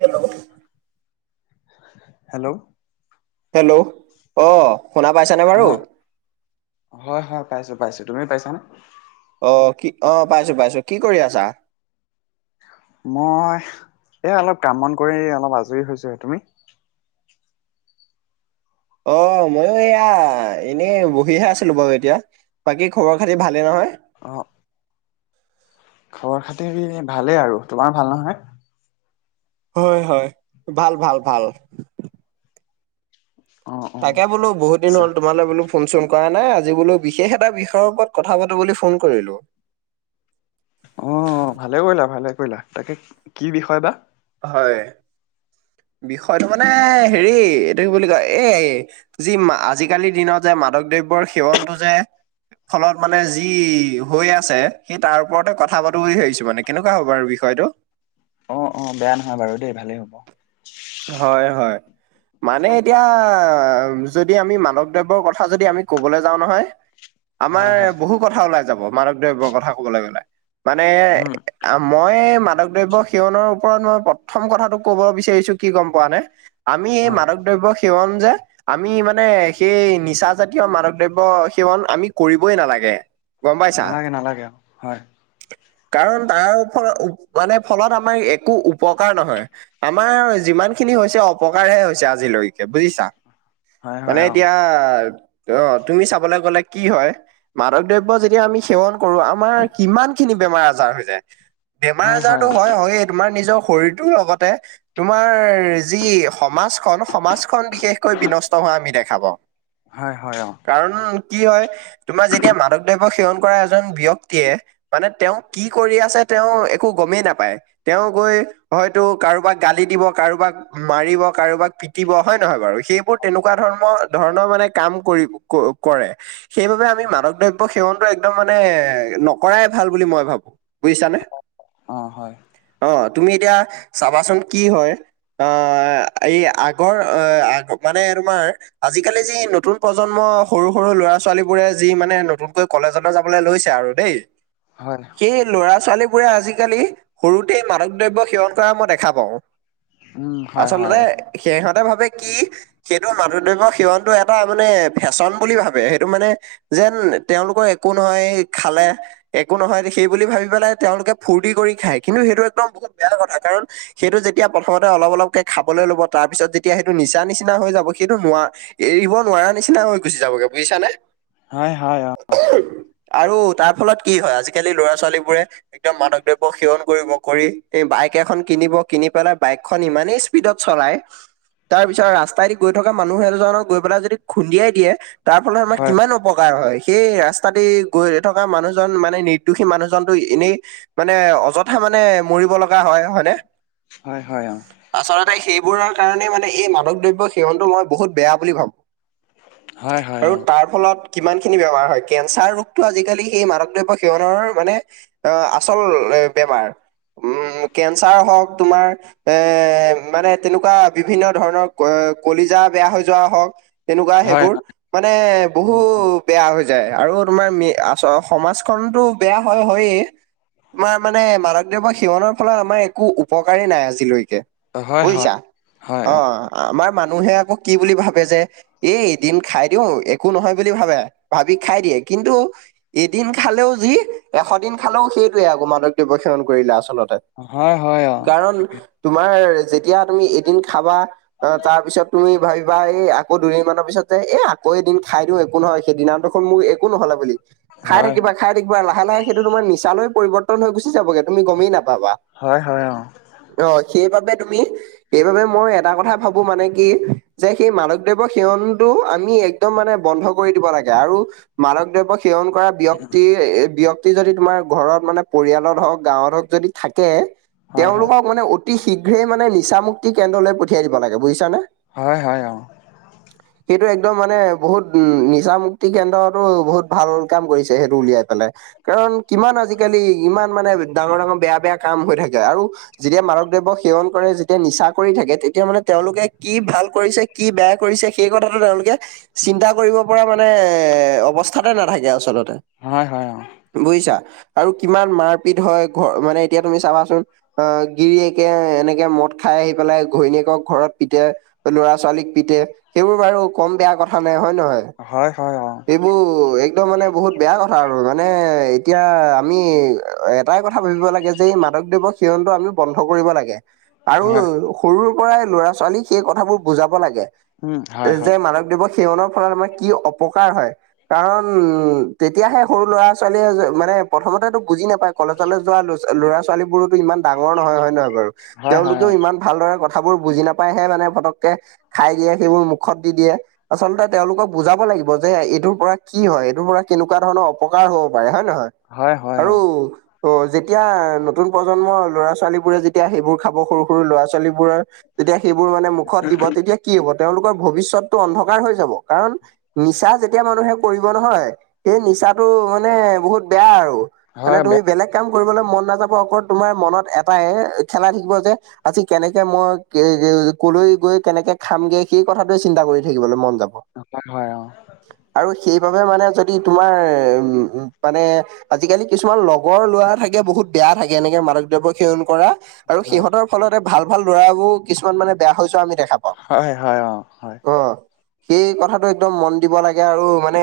Hello. Hello. Hello অ' শুনা পাইছেনে বাৰু? অ', হয় হয় পাইছো পাইছো তুমি পাইছানে অ কি অ পাইছো পাইছো কি কৰি আছা মই এই অলপ কাম বন কৰি অলপ আজৰি হৈছোঁহে তুমি অ মইও এয়া এনেই বহিহে আছিলো বাৰু এতিয়া বাকী খবৰ খাতি ভালেই নহয় অ খবৰ খাতিৰ ভালেই আৰু তোমাৰ ভাল নহয় হয় হয় ভাল ভাল ভাল অ', অ', তাকে বোলো বহুতিন আচ্ছা হল তোমালে বলো ফোন চোন কৰা নাই আজি বোলো বিশেষ এটা বিষয়ৰ ওপৰত কথা পাতো বুলি ফোন কৰিলো অঁ ভালে কৰিলা ভালে কৰিলা তাকে কি বিষয় বা হয় বিষয়টো মানে হেৰি এইটো কি বুলি কয় এই যি আজিকালিৰ দিনত যে মাদক দ্ৰব্যৰ সেৱনটো যে ফলত মানে যি হৈ আছে সেই তাৰ ওপৰতে কথা পাতো বুলি ভাবিছোঁ মানে কেনেকুৱা হ'ব বাৰু বিষয়টো অ অ বেয়া নহয় বাৰু দেই ভালেই হ'ব হয় হয় মানে এতিয়া যদি আমি মাদক দ্ৰব্যৰ কথা যদি আমি ক'বলৈ যাওঁ নহয় আমাৰ হয় হয় বহুত বহুত কথা ওলাই যাব মাদক দ্ৰব্যৰ কথা কবলৈ গললে মানে উম আ মই মাদক দ্ৰব্য সেৱনৰ ওপৰত মই প্ৰথম কথাটো ক'ব বিচাৰিছো কি গম পোৱা নে আমি এই হয় মাদক দ্ৰব্য সেৱন যে আমি মানে সেই নিচা জাতীয় মাদক দ্ৰব্য সেৱন আমি কৰিবই নালাগে গম পাইছা নালাগে নালাগে অ', হয় কাৰণ তাৰ মানে ফলত আমাৰ একো উপকাৰ নহয় আমাৰ যিমান খিনি হৈছে অপকাৰহে হৈছে আজিলৈকে বুজিছা হয় হয় মানে অ', এতিয়া অ তুমি চাবলে গ'লে কি হয় মাদক দ্ৰব্য যেতিয়া আমি সেৱন কৰো আমাৰ কিমান খিনি বেমাৰ আজাৰ হৈ যায় বেমাৰ হয় আজাৰতো অ', হয় হয়ে তোমাৰ নিজৰ শৰীৰটোৰ লগতে তোমাৰ যি সমাজখন সমাজখন বিশেষকৈ বিনষ্ট হোৱা আমি দেখা পাও হয় হয় অঁ কাৰণ কি হয় তোমাৰ যেতিয়া মাদক দ্ৰব্য সেৱন কৰা এজন ব্যক্তিয়ে মানে তেওঁ কি কৰি আছে তেওঁ একো গমেই নাপায় তেওঁ গৈ হয়তো কাৰোবাক গালি দিব কাৰোবাক মাৰিব কাৰোবাক পিটিব হয় নহয় বাৰু সেইবোৰ তেনেকুৱা ধৰণৰ ধৰণৰ মানে কাম কৰিব কৰে সেইবাবে আমি মাদক দ্ৰব্য সেৱনটো একদম মানে নকৰাই ভাল বুলি মই ভাবো বুজিছানে অ', হয় অ তুমি এতিয়া চাবাচোন কি হয় অ এই আগৰ অ আগ মানে তোমাৰ আজিকালি যি নতুন প্ৰজন্ম সৰু সৰু ল'ৰা ছোৱালী বোৰে যি মানে নতুনকৈ কলেজলৈ যাবলৈ লৈছে আৰু দেই হয় এই ল'ৰা ছোৱালীবোৰে আজিকালি সৰুতেই মাদক দ্ৰব্য সেৱন কৰা মই দেখা পাওঁ উম হয় আচলতে হয় অ', সিহঁতে ভাবে কি সেইটো মাদক দ্ৰব্য সেৱনটো এটা মানে ফেশ্বন বুলি ভাবে সেইটো মানে যেন তেওঁলোকৰ একো নহয় খালে একো নহয় দেখি বুলি ভাবি পেলাই তেওঁলোকে ফূৰ্তি কৰি খায়। কিন্তু সেইটো একদম বহুত বেয়া কথা কাৰণ সেইটো যেতিয়া প্ৰথমতে অলপ অলপকে খাবলে ল'ব তাৰ পিছত যেতিয়া সেইটো নিচা নিচিনা হৈ যাব সেইটো নোৱা- এৰিব নোৱাৰা নিচিনা হৈ গুচি যাব হৈ গুচি যাবগে বুজিছা নে হয় হয় অ। আৰু তাৰ ফলত কি হয় আজিকালি ল'ৰা ছোৱালীবোৰে একদম মাধক দ্ৰব্য সেৱন কৰিব কৰি এই বাইক এখন কিনিব, কিনি পেলাই বাইকখন ইমানেই স্পীডত চলায়। তাৰ পিছত ৰাস্তাইদি গৈ থকা মানুহ এজনক গৈ পেলাই যদি খুন্দিয়াই দিয়ে। তাৰ ফলত আমাৰ হয় কিমান অপকাৰ হয়। সেই ৰাস্তাতে গৈ থকা মানুহজন মানে নিৰ্দোষী মানুহজনটো এনেই মানে অযথা মানে মৰিব লগা হয়, হয়নে? হয় হয় অ। আচলতে সেইবোৰৰ কাৰণে মানে এই মাদক দ্ৰব্য সেৱনতটো মই বহুত বেয়া বুলি ভাব হয় হয় আৰু অ', তাৰ ফলত কিমান খিনি বেমাৰ হয় কেঞ্চাৰ ৰোগতটো আজিকালি সেই মাদক দ্ৰব্য সেৱনৰ মানে অ আচল বেমাৰ উ কেঞ্চাৰ হওঁক তোমাৰ এ মানে তেনেকুৱা বিভিন্ন ধৰণৰ কলিজা বেয়া হৈ যোৱা হওঁক তেনেকুৱা হয় সেইবোৰ মানে বহু হয় বেয়া হৈ যায় আৰু তোমাৰ মে আছ সমাজখনতো বেয়া হয় হৈয়ে তোমাৰ মানে মাদক দ্ৰব্য সিৱনৰ ফলত আমাৰ একো উপকাৰেই নাই আজিলৈকে। হয় হয় বুজিছা হয় অ আমাৰ মানুহে আকৌ কি বুলি ভাবে যে এ এদিন খাই দিওঁ একো নহয় বুলি ভাবে ভাবি খাই দিয়ে। কিন্তু এদিন খালেও যি এশ দিন খালেও সেইটোৱে আকৌ মাদক দ্ৰৱ্য সেৱন কৰিলে আচলতে। অ হয় হয় অ কাৰণ তাকে তোমাৰ যেতিয়া তুমি এদিন খাবা আ তাৰ পিছত তুমি ভাবিবা এই আকৌ দুদিনমানানৰ পিছত যে এ আকৌ এদিন খাই দিওঁ একো নহয় সেইদিনা দেখোন মোৰ একো নহলে বুলি খাই হয় থাকিবা খাই থাকিবা লাহে লাহে সেইটো তোমাৰ নিচা লে পৰিৱৰ্তন হৈ গুচি যাবগে তুমি গমেই নাপাবা। হয় হয় অ। অ সেইবাবে তুমি সেইবাবে মই এটা কথা ভাবো মানে কি যে সেই মাদকদ্ৰৱ সেৱনতটো আমি একদম মানে বন্ধ কৰি দিব লাগে আৰু মাদক দ্ৰৱ্য সেৱন কৰা ব্যক্তিৰ ব্যক্ত- প্ৰতি যদি তোমাৰ ঘৰত মানে পৰিয়ালত হওঁক গাঁৱত হওঁক যদি থাকে হয় হয় তেওঁলোকক মানে অতি শীঘ্ৰে মানে নিচা মুুক্তি কেন্দ্ৰলৈ পঠিয়াই দিব লাগে বুজিছানে। হয় হয় অ। [inaudible] সেইটো একদম মানে বহুত উ নিচা মুুক্তি কেন্দ্ৰতো বহুত ভাল কাম কৰিছে সেইটো উলিয়াই পেলাই। কাৰণ কিমান আজিকালি ইমান মানে ডাঙৰ ডাঙৰ বেয়া বেয়া কাম হৈ থাকে আৰু যেতিয়া মানৱদ্ৰব্য সেৱন কৰে যেতিয়া নিচা কৰি থাকে তেতিয়া মানে তেওঁলোকে কি ভাল কৰিছে কি বেয়া কৰিছে সেই কথাটো তেওঁলোকে চিন্তা কৰিব পৰা মানে এ অৱস্থাতে নাথাকে আচলতে। হয় হয় অ। বুজিছা আৰু কিমান মাৰপিত হয় ঘৰ মানে এতিয়া তুমি চাবাচোন আহ গিৰিয়েকে এনেকে মদ খাই আহি পেলাই ঘৈণীয়েকক ঘৰত পিতে। ল'ৰা-ছোৱালীক পিতে সেইবোৰ বাৰু কম বেয়া কথা নাই হয়ে নহয়? হয় হয় অ। উম একদম মানে বহুত বেয়া কথা আৰু মানে এতিয়া আমি এটাই কথা ভাবিব লাগে যে এই মাদক দ্ৰব্য সেবণটো আমি বন্ধ কৰিব লাগে, আৰু হয় সৰুৰ পৰাই ল'ৰা ছোৱালীক সেই কথাবোৰ বুজাব লাগে উম হয় যে হয় মাদক দ্ৰব্য সেৱনৰ ফলত আমাৰ কি অপকাৰ হয়। কাৰণ তেতিয়াহে সৰু ল'ৰা ছোৱালীয়ে মানে প্ৰথমতেতো বুজি নাপায় কলেজলৈ যোৱা ল'ৰা ছোৱালী বোৰোতো ইমান ডাঙৰ নহয় হয় নহয় বাৰু হয় হয় তেওঁলোকেও অ ইমান ভালদৰে কথাবোৰ বুজি নাপায়হে মানে পতককে খাই দিয়ে, সেইবোৰ মুখত দি দিয়ে। আচলতে তেওঁলোকক বুজাব লাগিব যে এইটোৰ পৰা কি হয় এইটোৰ পৰা কেনেকুৱা ধৰণৰ অপকাৰ হব পাৰে হয় নে নহয়। হয় হয় আৰু অ যেতিয়া নতুন প্ৰজন্ম ল'ৰা ছোৱালীবোৰে যেতিয়া সেইবোৰ খাব সৰু সৰু ল'ৰা ছোৱালীবোৰৰ তেতিয়া সেইবোৰ মানে মুখত দিব তেতিয়া কি হব তেওঁলোকৰ ভৱিষ্যতটো অন্ধকাৰ হৈ যাব কাৰণ নিচা যেতিয়া মানুহে কৰিব নহয় সেই নিচাটো মানে বহুত বেয়া আৰু। মানে হয় বে তুমি বেলেগ কাম কৰিবলৈ মন নাযাব অকল তোমাৰ মনত এটাই খেলাই থাকিব যে আজি কেনেকে মই কলৈ গৈ কেনেকে খামগে সেই কথাটোৱে চিন্তা কৰি থাকিবলৈ মন যাব। অ' হয় অ'। আৰু সেইবাবে মানে যদি তোমাৰ উম মানে আজিকালি কিছুমান লগৰ লৰা থাকে বহুত বেয়া থাকে এনেকে মাদক দ্ৰব্য সেৱন কৰা আৰু সিহঁতৰ ফলতে ভাল ভাল লৰাবোৰ কিছুমান মানে বেয়া হৈ যোৱা আমি দেখা পাওঁ। হয় হয় অঁ হয়। অ সেই কথাটো একদম মন দিব লাগে আৰু মানে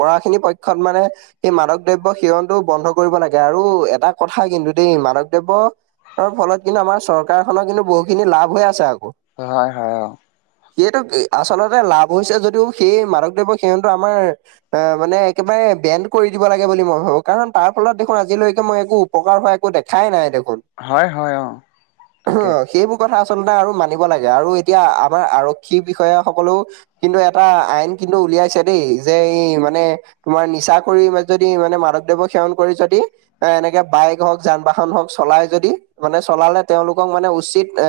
পৰাখিনি পক্ষত মানে এই মাদক দ্ৰব্য সেৱনটো বন্ধ কৰিব লাগে, আৰু এটা কথা কিন্তু দেই মাদক দ্ৰব্যৰ ফলত কিন্তু আমাৰ চৰকাৰ খনৰ কিন্তু বহুখিনি লাভ হৈ আছে আক'। হয় হয় অ'। সেইটো আচলতে লাভ হৈছে যদিও সেই মাধক দ্ৰব্য সেৱনটো আমাৰ এ মানে একেবাৰে বেণ্ড কৰি দিব লাগে বুলি মই ভাবো, কাৰণ তাৰ ফলত দেখোন আজিলৈকে মই একো উপকাৰ হোৱা একো দেখাই নাই দেখোন। হয় হয় অ' তাকে। এইবোৰ কথা আচলতে আৰু মানিব লাগে আৰু এতিয়া আমাৰ আৰক্ষী বিষয়া সকলো কিন্তু এটা আইন কিন্তু উলিয়াইছে দেই যে ই মানে তোমাৰ নিচা কৰি যদি মানে মাদক দ্ৰব্য সেৱন কৰি যদি এ এনেকে বাইক হওক যান বাহন হওক চলাই যদি মানে চলালে তেওঁলোকক মানে উচিত এ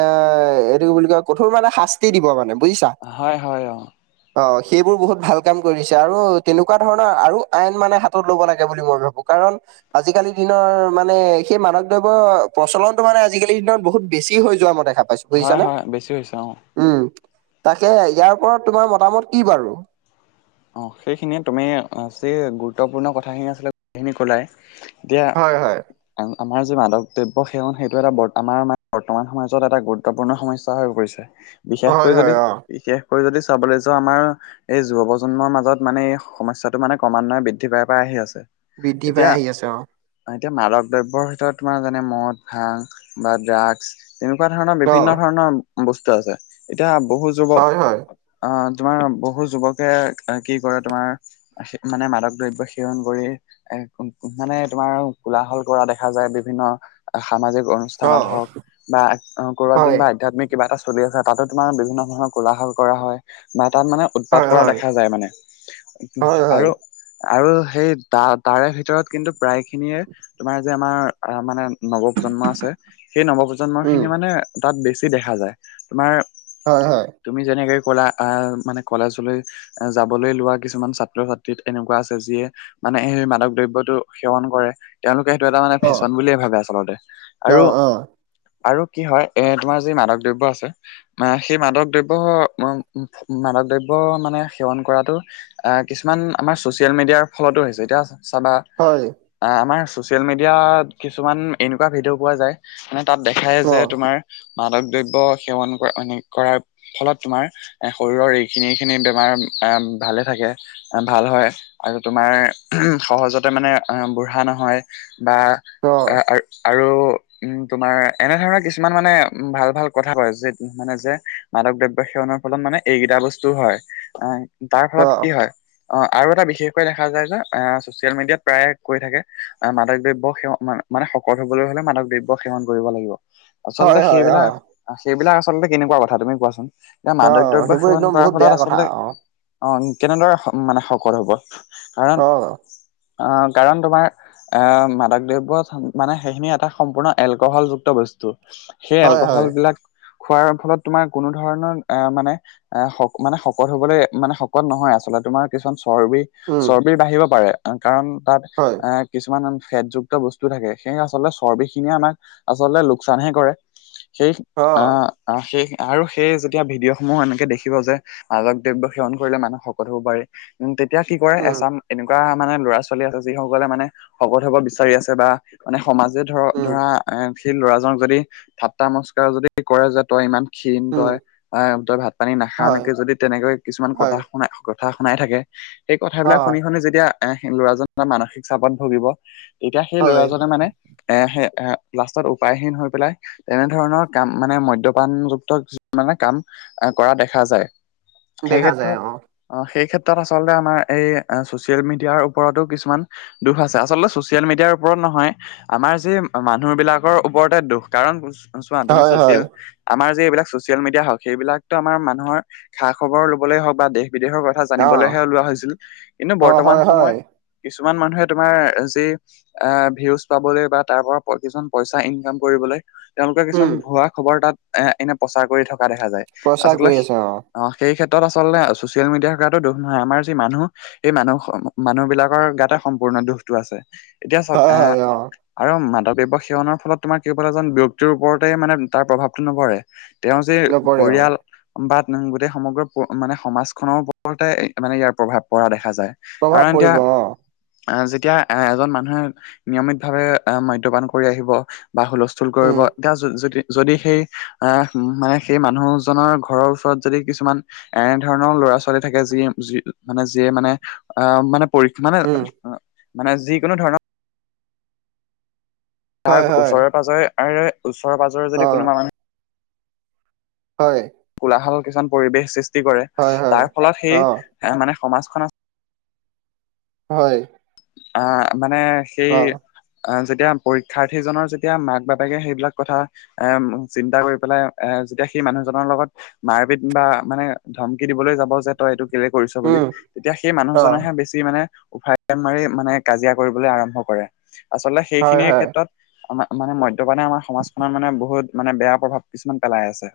এইটো বুলি কয় কঠোৰ মানে শাস্তি দিব মানে। হয় হয় অঁ। অঁ সেইবোৰ বহুত ভাল কাম কৰিছে আৰু তেনেকুৱা ধৰণৰ আৰু আইন মানে হাতত ল'ব লাগে বুলি মই ভাবো কাৰণ, আজিকালি দিনৰ মানে সেই মাদক দ্ৰব্য প্ৰচলনটো মানে আজিকালিৰ দিনত বহুত বেছি হৈ যোৱা মই দেখা পাইছোঁ, বুজিছা হয় নে? হয় বেছি হৈছে অ উম। তাকে ইয়াৰ ওপৰত তোমাৰ মতামত কি বাৰু? অঁ সেইখিনিয়ে তুমি যি গুৰুত্বপূৰ্ণ কথাখিনি আছিলে গোটেইখিনি ক'লাই দিয়া হয় হয় আমা আমাৰ যে মাদক দ্ৰব্য সেৱন সেইটো এটা আমাৰ বৰ্তমান সমাজত এটা গুৰুত্বপূৰ্ণ সমস্যা হৈ পৰিছে। বিশেষকৈ হয় যদি হয় অ বিশেষকৈ যদি চাবলৈ যাওঁ আমাৰ এই যুৱ প্ৰজন্মৰ মাজত মানে এই সমস্যাটো মানে ক্ৰমান্বয়ে বৃদ্ধি পাই পাই আহি আছে। বৃদ্ধি পাই এতিয়া আহি আছে অঁ। এতিয়া মাদক দ্ৰব্যৰ ভিতৰত তোমাৰ যেনে মদ, ভাং, বা ড্ৰাগছ তেনেকুৱা ধৰণৰ অ বিভিন্ন ধৰণৰ বস্তু আছে এতিয়া বহুত হয় হয় যুৱক অ তোমাৰ বহু যুৱকে কি কৰে তোমাৰ এহে মানে মাদক দ্ৰব্য সেৱন কৰি এ মানে তোমাৰ কোলাহল কৰা দেখা যায় বিভিন্ন সামাজিক অনু অ স্থানত হওঁক বা ক'ৰবাত হয় যেনিবা আধ্যাত্মিক কিবা এটা চলি আছে তাতো তোমাৰ বিভিন্ন ধৰণৰ কোলাহাল কৰা হয় বা তাত মানে উৎপাত হয় কৰা হয় দেখা যায় মানে হয় হয় আৰু আৰু সেই তা তাৰে ভিতৰত কিন্তু প্ৰায় খিনিয়ে তোমাৰ যে আমাৰ আহ মানে নৱপ্ৰজন্ম আছে সেই নৱপ্ৰজন্ম উম খিনিয়ে মানে তাত বেছি দেখা যায় তোমাৰ হয় হয় তুমি যেনেকে কলা আহ মানে কলেজলৈ এ যাবলৈ লোৱা কিছুমান ছাত্ৰ ছাত্ৰীত এনেকুৱা আছে যিয়ে মানে সেই মাদক দ্ৰব্যটো সেৱন কৰে তেওঁলোকে সেইটো এটা মানে অ ফেশ্বন বুলিয়ে ভাবে আচলতে অ আৰু অ আৰু কি হয় এ তোমাৰ যি মাদক দ্ৰব্য আছে মা সেই মাদক দ্ৰব্য মাদক দ্ৰব্য সেৱন কৰাটো অ কিছুমান আমাৰ চচিয়েল মিডিয়াৰ ফলতো হৈছে এতিয়া চাবা হয় আ আমাৰ ছচিয়েল মিডিয়াত কিছুমান এনেকুৱা ভিডিঅ' পোৱা যায় মানে তাত দেখায় অ যে তোমাৰ মাদক দ্ৰব্য সেৱন কৰা মান কৰাৰ ফলত তোমাৰ এ শৰীৰৰ এইখিনি এই খিনি তোমাৰ এম ভালে থাকে ভাল হয় আৰু তোমাৰ সহজতে মানে বুঢ়া নহয় বা অ আ আৰ আৰু উম তোমাৰ এনে ধৰণৰ কিছুমান মানে উম ভাল ভাল কথা কয় যে মানে যে মাদক দ্ৰব্য সেৱনৰ ফলত মানে এইকেইটা বস্তু হয় আহ তাৰ অ ফলত কি হয় অ আৰু এটা বিশেষকৈ দেখা যায় যে ছচিয়েল মিডিয়াত প্ৰায়ে কৈ থাকে মাদক দ্ৰব্য সেৱন মানে শকত হবলৈ হলে মাদক দ্ৰব্য সেৱন কৰিব লাগিব আচলতে হয় হয় সেইবিলাক অ সেইবিলাক আচলতে কেনেকুৱা কথা তুমি কোৱাচোন এতিয়া অ মাদক দ্ৰব্য সেইবোৰ সেৱন একদম কৰাৰ বহুত বেয়া ফলত কথা আচলতে অ অ কেনেদৰে মানে শকত হ'ব কাৰণ অ আহ কাৰণ তোমাৰ আহ মাদক দ্ৰব্যত মানে সেইখিনি এটা সম্পূৰ্ণ এলকহলযুক্ত বস্তু সেই হয় এলকহল হয় বিলাক খোৱাৰ ফলত তোমাৰ কোনো ধৰণৰ আহ মানে, আহ মানে শক শকত হবলৈ মানে শকত নহয় আচলতে তোমাৰ কিছুমান চৰ্বি উম চৰ্বিৰ বাঢ়িব পাৰে কাৰণ তাত হয় এ কিছুমান ফেটযুক্ত বস্তু থাকে সেইয়ে আচলতে চৰ্বি খিনিয়ে আমাক আচলতে লোকচানহে কৰে সেই অ আহ সেই আৰু সেই যেতিয়া ভিডিঅ'সমূহো এনেকে দেখিব যে মালক দ্ৰব্য সেৱন কৰিলে মানুহ শকত হ'ব পাৰে তেতিয়া কি কৰে উম এচাম এনেকুৱা মানে ল'ৰা ছোৱালী আছে যিসকলে মানে শকত হব বিচাৰি আছে বা মানে সমাজে ধৰ উম ধৰা এ সেই ল'ৰাজনক যদি ঠাত্তা মস্কাৰ যদি কৰে যে তই ইমান ক্ষীণ উম তই আহ তই ভাত পানী নাখাও হয় এনেকে যদি তেনেকৈ কিছুমান কথা হয় কথা শুনাই থাকে সেই অ কথাবিলাক শুনি শুনি যেতিয়া এহ ল'ৰাজন এটা মানসিক চাপত ভুগিব তেতিয়া সেই হয় ল'ৰাজনে মানে এ হে এ লাষ্টত উপায়হীন হৈ পেলাই তেনেধৰণৰ কাম মানে মদ্যপানযুক্ত কিছুমানে কাম আ কৰা দেখা যায়। সেই দেখা ক্ষেত্ৰত যায় অ, সেই ক্ষেত্ৰত আচলতে আমাৰ এই আ--ছচিয়েল মিডিয়াৰ ওপৰতো কিছুমান দুখ আছে। আচলতে ছচিয়েল মিডিয়াৰ ওপৰত নহয় আমাৰ যি মানুহ বিলাকৰ ওপৰতে দুখ কাৰণ বস্ চোৱা তুমি হয় হয় চচিয়েল আমাৰ যে এইবিলাক ছচিয়েল মিডিয়া হওক সেইবিলাকটো আমাৰ মানুহৰ খা-খবৰ ল'বলে হওঁক বা দেশ বিদেশৰ কথা অ জানিবলেহে ওলোৱা হৈছিল কিন্তু অ বৰ্তমান হয় হয় সময়ত কিছুমান মানুহে তোমাৰ যি আঁ ভিউজ পাবলৈ বা তাৰপৰা প' কিছুমান পইচা ইনকাম কৰিবলৈ তেওঁলোকে উম কিছুমান ভুৱা খবৰ তাত এ এনে প্ৰচাৰ কৰি থকা দেখা যায়। প্ৰচাৰ আচলতে কৰি আছে অ অঁ, সেই ক্ষেত্ৰত আচলতে ছচিয়েল মিডিয়া গাটো দুখ নহয়। আমাৰ যি মানুহ সেই মানুহ হ মানুহ বিলাকৰ গাতে সম্পূৰ্ণ দুখটো আছে। এতিয়া চাওঁক হয় এ হয় অ আৰু মাদকদ্ৰব্য সেৱনৰ ফলত তোমাৰ কেৱল এজন ব্যক্তিৰ ওপৰতেই মানে তাৰ প্ৰভাৱটো নপৰে। তেওঁৰ যে নপৰে অ পৰিয়াল বা গোটেই সমগ্ৰ প মানে সমাজখনৰ ওপৰতে মানে, ইয়াৰ প্ৰভাৱ পৰা দেখা যায়। প্ৰভাৱ কাৰণ এতিয়া পৰিব অ আঁ যেতিয়া এজন মানুহে নিয়মিত ভাৱে আ মদ্যপান কৰি আহিব বা হুলস্ স্থল কৰিব। উম এতিয়া যদ যদি যদি সেই আ মানে সেই মানুহজনৰ ঘৰৰ ওচৰত যদি কিছুমান এনে ধৰণৰ ল'ৰা-ছোৱালী থাকে যিয়ে যি মানে যিয়ে মানে আঁ মানে পৰী মানে, উম মানে যিকোনো ধৰণৰ তাৰ হয় হয় ওচৰে-পাজৰে আৰু ওচৰে-পাজৰে অ যদি কোনোবা মানুহ হয়। কোলাহল কিছুমান পৰিৱেশ সৃষ্টি কৰে। হয় হয় তাৰ ফলত অ সেই মানে সমাজখনত হয়। আঁ মানে সেই অ আ- যেতিয়া পৰীক্ষাৰ্থীজনৰ যেতিয়া মাক-বাপেকে সেইবিলাক কথা এ--ম চিন্তা কৰিপেলাই এ--যেতিয়া সেই মানুহজনৰ লগত মাৰপিত বা মানে ধমকি দিবলৈ যাব যে তই এইটো কেলে কৰিছ বুলি। উম তেতিয়া সেই অ মানুহজনৰহে বেছি মানে, উফাইদাং মাৰি মানে কাজিয়া কৰিবলৈ আৰম্ভ কৰে। আচলতে হয় সেইখিনিৰ হয় ক্ষেত্ৰত আমা মানে মদ্যপানে আমাৰ সমাজখনত মানে, বহুত মানে বেয়া প্ৰভাৱ কিছুমান পেলাই আছে।